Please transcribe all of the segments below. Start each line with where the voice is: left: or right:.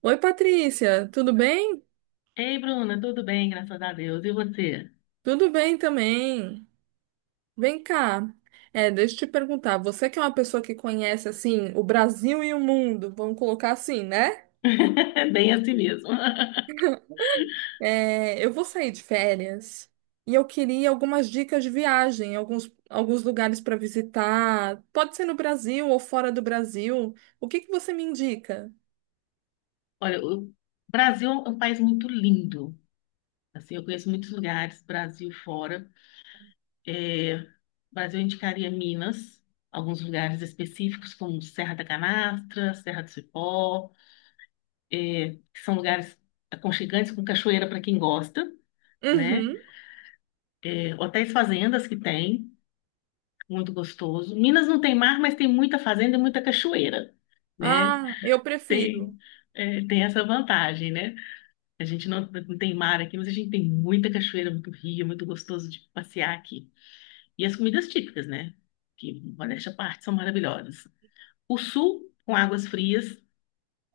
right: Oi, Patrícia, tudo bem?
left: Ei, Bruna, tudo bem, graças a Deus. E você?
right: Tudo bem também. Vem cá. É, deixa eu te perguntar, você que é uma pessoa que conhece assim o Brasil e o mundo, vamos colocar assim, né?
left: Bem assim mesmo.
right: É, eu vou sair de férias e eu queria algumas dicas de viagem, alguns lugares para visitar. Pode ser no Brasil ou fora do Brasil. O que que você me indica?
left: Olha, o Brasil é um país muito lindo. Assim, eu conheço muitos lugares, Brasil fora. É, Brasil eu indicaria Minas, alguns lugares específicos, como Serra da Canastra, Serra do Cipó, que são lugares aconchegantes com cachoeira para quem gosta, né?
right: Uhum.
left: Hotéis fazendas que tem, muito gostoso. Minas não tem mar, mas tem muita fazenda e muita cachoeira, né?
right: Ah, eu prefiro.
left: Tem, tem essa vantagem, né? A gente não tem mar aqui, mas a gente tem muita cachoeira, muito rio, muito gostoso de passear aqui. E as comidas típicas, né? Que, modéstia à parte, são maravilhosas. O sul, com águas frias,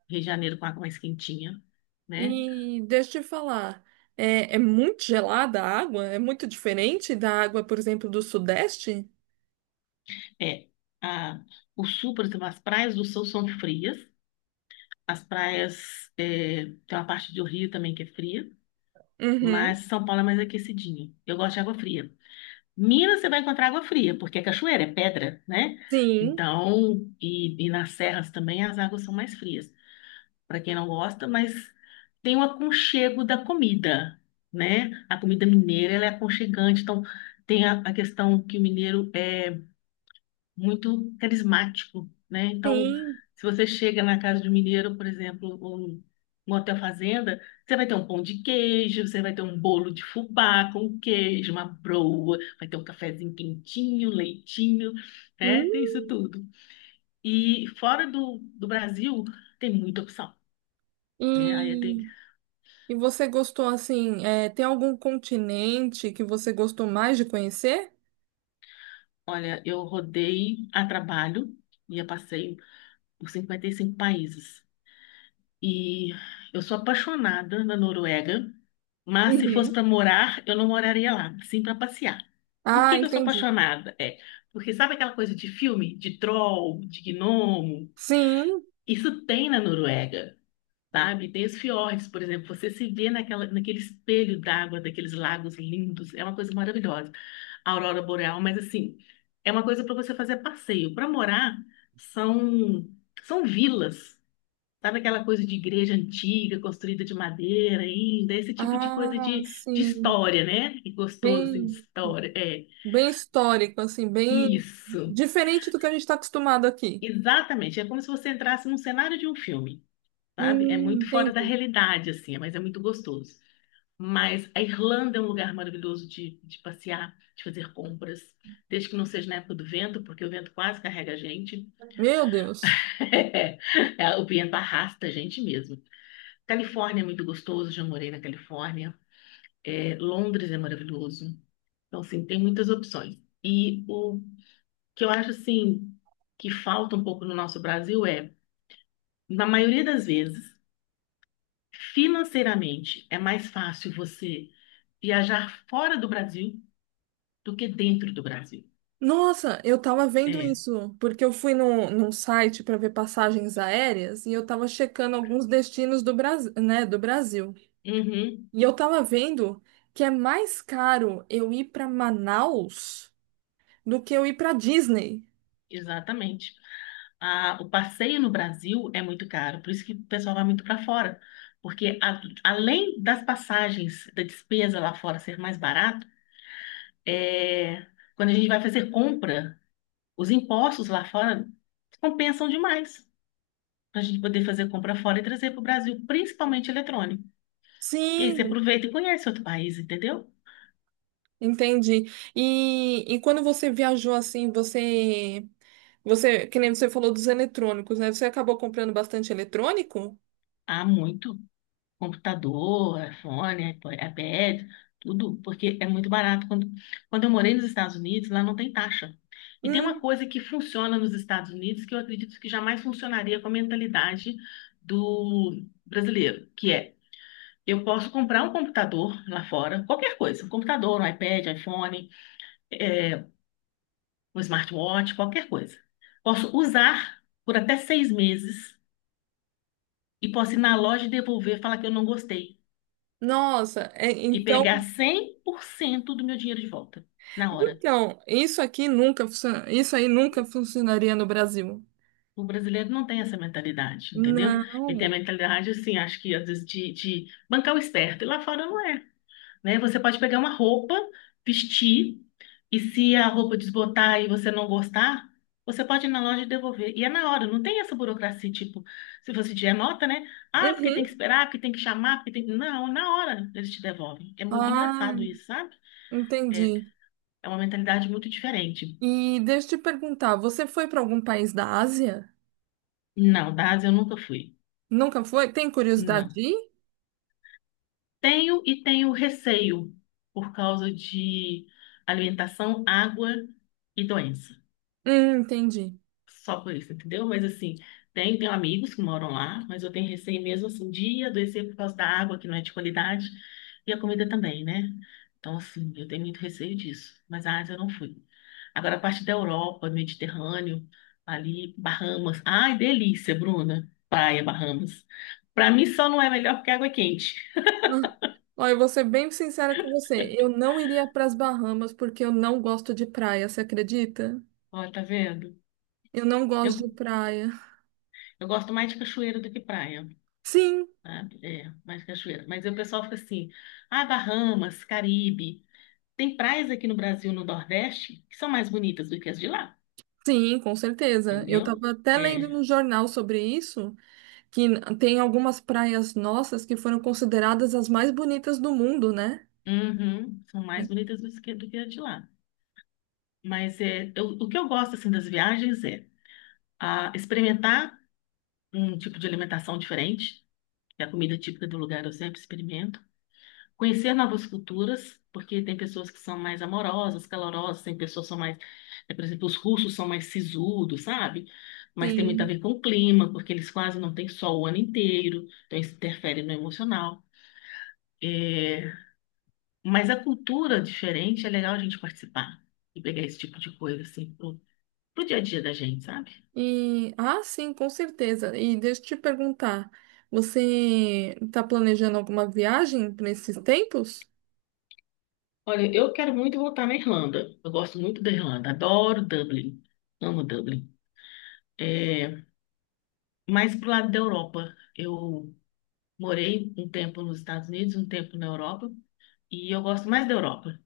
left: Rio de Janeiro com água mais quentinha, né?
right: E deixa eu te falar, é muito gelada a água? É muito diferente da água, por exemplo, do Sudeste?
left: É, a, o sul, por exemplo, as praias do sul são frias. As praias, tem uma parte do Rio também que é fria,
right: Uhum.
left: mas São Paulo é mais aquecidinho. Eu gosto de água fria. Minas você vai encontrar água fria, porque é cachoeira, é pedra, né?
right: Sim,
left: Então, e nas serras também as águas são mais frias, para quem não gosta, mas tem o aconchego da comida, né? A comida mineira, ela é aconchegante, então tem a questão que o mineiro é muito carismático, né? Então,
right: sim.
left: se você chega na casa de um mineiro, por exemplo, ou um hotel fazenda, você vai ter um pão de queijo, você vai ter um bolo de fubá com queijo, uma broa, vai ter um cafezinho quentinho, leitinho,
right: Hum.
left: né? Tem isso tudo. E fora do Brasil, tem muita opção, né? Aí eu tenho,
right: E, e você gostou, assim, tem algum continente que você gostou mais de conhecer?
left: olha, eu rodei a trabalho e eu passei por 55 países. E eu sou apaixonada na Noruega, mas se fosse
right: Uhum.
left: para morar, eu não moraria lá, sim para passear. Por
right: Ah,
left: que que eu sou
right: entendi.
left: apaixonada? Porque sabe aquela coisa de filme, de troll, de gnomo?
right: Sim.
left: Isso tem na Noruega, sabe? Tem os fiordes, por exemplo, você se vê naquele espelho d'água daqueles lagos lindos, é uma coisa maravilhosa. A aurora boreal, mas assim, é uma coisa para você fazer passeio. Para morar, são são vilas. Sabe aquela coisa de igreja antiga, construída de madeira ainda, esse tipo de coisa
right: Ah,
left: de
right: sim.
left: história, né? Que gostoso, assim, de
right: Bem,
left: história.
right: bem histórico, assim, bem
left: Isso,
right: diferente do que a gente está acostumado aqui.
left: exatamente. É como se você entrasse num cenário de um filme, sabe? É muito fora da
right: Entendi.
left: realidade, assim, mas é muito gostoso. Mas a Irlanda é um lugar maravilhoso de passear, de fazer compras, desde que não seja na época do vento, porque o vento quase carrega a gente.
right: Meu Deus.
left: É, o vento arrasta a gente mesmo. Califórnia é muito gostoso, já morei na Califórnia. É, Londres é maravilhoso. Então, assim, tem muitas opções. E o que eu acho, assim, que falta um pouco no nosso Brasil é, na maioria das vezes, financeiramente, é mais fácil você viajar fora do Brasil do que dentro do Brasil.
right: Nossa, eu tava vendo
left: É.
right: isso, porque eu fui num site para ver passagens aéreas e eu tava checando alguns destinos do Brasil, né, do Brasil.
left: Uhum,
right: E eu tava vendo que é mais caro eu ir para Manaus do que eu ir para Disney.
left: exatamente. A, o passeio no Brasil é muito caro, por isso que o pessoal vai muito para fora. Porque além das passagens da despesa lá fora ser mais barato, é, quando a gente vai fazer compra, os impostos lá fora compensam demais para a gente poder fazer compra fora e trazer para o Brasil, principalmente eletrônico. E aí você
right: Sim,
left: aproveita e conhece outro país, entendeu?
right: entendi. E quando você viajou assim, que nem você falou dos eletrônicos, né? Você acabou comprando bastante eletrônico?
left: Há muito computador, iPhone, iPod, iPad, tudo, porque é muito barato. Quando eu morei nos Estados Unidos, lá não tem taxa. E tem uma
right: Hum,
left: coisa que funciona nos Estados Unidos que eu acredito que jamais funcionaria com a mentalidade do brasileiro, que é: eu posso comprar um computador lá fora, qualquer coisa, um computador, um iPad, iPhone, é, um smartwatch, qualquer coisa. Posso usar por até 6 meses e posso ir na loja e devolver, falar que eu não gostei
right: nossa,
left: e pegar
right: então
left: 100% do meu dinheiro de volta na hora.
right: então, isso aqui nunca, isso aí nunca funcionaria no Brasil.
left: O brasileiro não tem essa mentalidade, entendeu? Ele tem a
right: Não.
left: mentalidade, assim, acho que às vezes de bancar o esperto. E lá fora não é, né? Você pode pegar uma roupa, vestir, e se a roupa desbotar e você não gostar, você pode ir na loja e devolver. E é na hora, não tem essa burocracia, tipo, se você tiver nota, né? Ah, porque tem que
right: Uhum.
left: esperar, porque tem que chamar, porque tem... Não, na hora eles te devolvem. É muito
right: Ah,
left: engraçado isso, sabe? É,
right: entendi.
left: é uma mentalidade muito diferente.
right: E deixa eu te perguntar, você foi para algum país da Ásia?
left: Não, da Ásia eu nunca fui.
right: Nunca foi? Tem curiosidade de
left: Não.
right: ir?
left: Tenho e tenho receio por causa de alimentação, água e doença.
right: Entendi.
left: Só por isso, entendeu? Mas assim, tenho amigos que moram lá, mas eu tenho receio mesmo assim de adoecer por causa da água, que não é de qualidade, e a comida também, né? Então, assim, eu tenho muito receio disso, mas a Ásia eu não fui. Agora, a parte da Europa, Mediterrâneo, ali, Bahamas. Ai, delícia, Bruna. Praia, Bahamas. Pra mim só não é melhor porque a água é quente.
right: Ah, olha, eu vou ser bem sincera com você. Eu não iria para as Bahamas porque eu não gosto de praia, você acredita?
left: Ó, tá vendo?
right: Eu não gosto de
left: Eu,
right: praia.
left: eu gosto mais de cachoeira do que praia,
right: Sim,
left: sabe? É, mais cachoeira. Mas aí o pessoal fica assim, ah, Bahamas, Caribe. Tem praias aqui no Brasil, no Nordeste, que são mais bonitas do que as de lá,
right: sim, com certeza. Eu
left: entendeu?
right: estava até lendo
left: É,
right: no jornal sobre isso. Tem algumas praias nossas que foram consideradas as mais bonitas do mundo, né?
left: uhum, são mais bonitas do que as de lá. Mas é, o que eu gosto assim das viagens é ah, experimentar um tipo de alimentação diferente, que é a comida típica do lugar eu sempre experimento. Conhecer novas culturas, porque tem pessoas que são mais amorosas, calorosas, tem pessoas que são mais, por exemplo, os russos são mais sisudos, sabe? Mas tem muito a
right: Sim.
left: ver com o clima, porque eles quase não têm sol o ano inteiro, então isso interfere no emocional. É, mas a cultura diferente é legal a gente participar e pegar esse tipo de coisa, assim, pro dia a dia da gente, sabe?
right: E ah, sim, com certeza. E deixa eu te perguntar, você está planejando alguma viagem para esses tempos?
left: Olha, eu quero muito voltar na Irlanda. Eu gosto muito da Irlanda, adoro Dublin, amo Dublin. É, mais pro lado da Europa, eu morei um tempo nos Estados Unidos, um tempo na Europa, e eu gosto mais da Europa.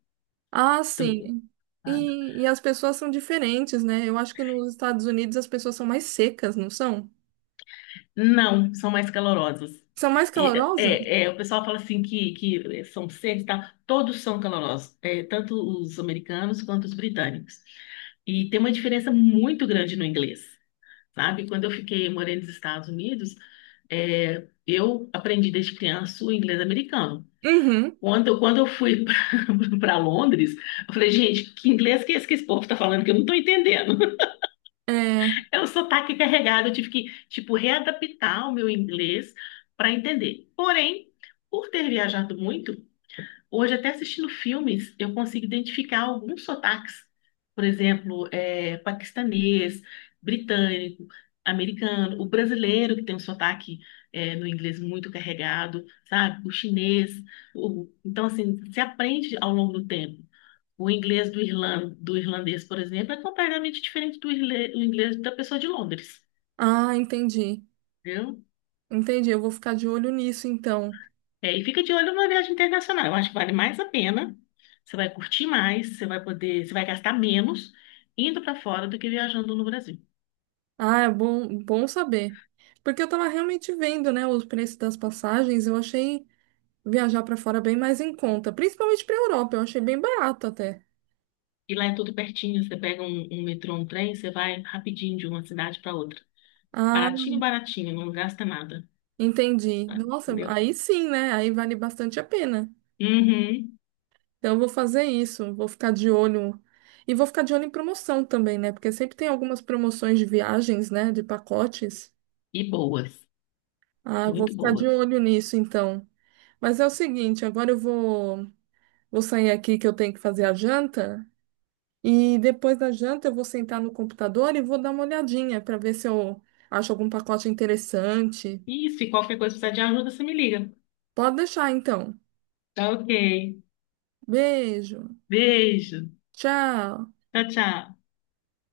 right: Ah,
left: Do-
right: sim.
left: ah,
right: E as pessoas são diferentes, né? Eu acho que nos Estados Unidos as pessoas são mais secas, não são?
left: Não, são mais calorosos.
right: São mais
left: E,
right: calorosas?
left: o pessoal fala assim que são secos, tá? Todos são calorosos, é, tanto os americanos quanto os britânicos. E tem uma diferença muito grande no inglês, sabe? Quando eu fiquei morando nos Estados Unidos, eu aprendi desde criança o inglês americano.
right: Uhum.
left: Quando eu fui para Londres, eu falei, gente, que inglês que é esse que esse povo está falando que eu não estou entendendo?
right: É.
left: É um sotaque carregado, eu tive que, tipo, readaptar o meu inglês para entender. Porém, por ter viajado muito, hoje, até assistindo filmes, eu consigo identificar alguns sotaques, por exemplo, paquistanês, britânico, americano, o brasileiro, que tem um sotaque no inglês muito carregado, sabe? O chinês. Então, assim, se aprende ao longo do tempo. O inglês do irlandês, por exemplo, é completamente diferente do inglês da pessoa de Londres.
right: Ah, entendi.
left: Entendeu?
right: Entendi. Eu vou ficar de olho nisso, então.
left: É, e fica de olho numa viagem internacional. Eu acho que vale mais a pena. Você vai curtir mais, você vai gastar menos indo para fora do que viajando no Brasil.
right: Ah, bom saber. Porque eu tava realmente vendo, né, os preços das passagens, eu achei viajar pra fora bem mais em conta, principalmente pra Europa, eu achei bem barato até.
left: E lá é tudo pertinho, você pega um metrô, um trem, você vai rapidinho de uma cidade para outra.
right: Ah,
left: Baratinho, baratinho, não gasta nada.
right: entendi.
left: Tá?
right: Nossa,
left: Entendeu?
right: aí sim, né? Aí vale bastante a pena.
left: Uhum.
right: Então eu vou fazer isso, vou ficar de olho. E vou ficar de olho em promoção também, né? Porque sempre tem algumas promoções de viagens, né, de pacotes.
left: E boas,
right: Ah, eu vou
left: muito
right: ficar de
left: boas.
right: olho nisso então. Mas é o seguinte, vou sair aqui que eu tenho que fazer a janta. E depois da janta eu vou sentar no computador e vou dar uma olhadinha para ver se eu acho algum pacote interessante.
left: E se qualquer coisa precisar de ajuda, você me liga.
right: Pode deixar então.
left: Tá, ok.
right: Beijo.
left: Beijo.
right: Tchau.
left: Tchau, tchau.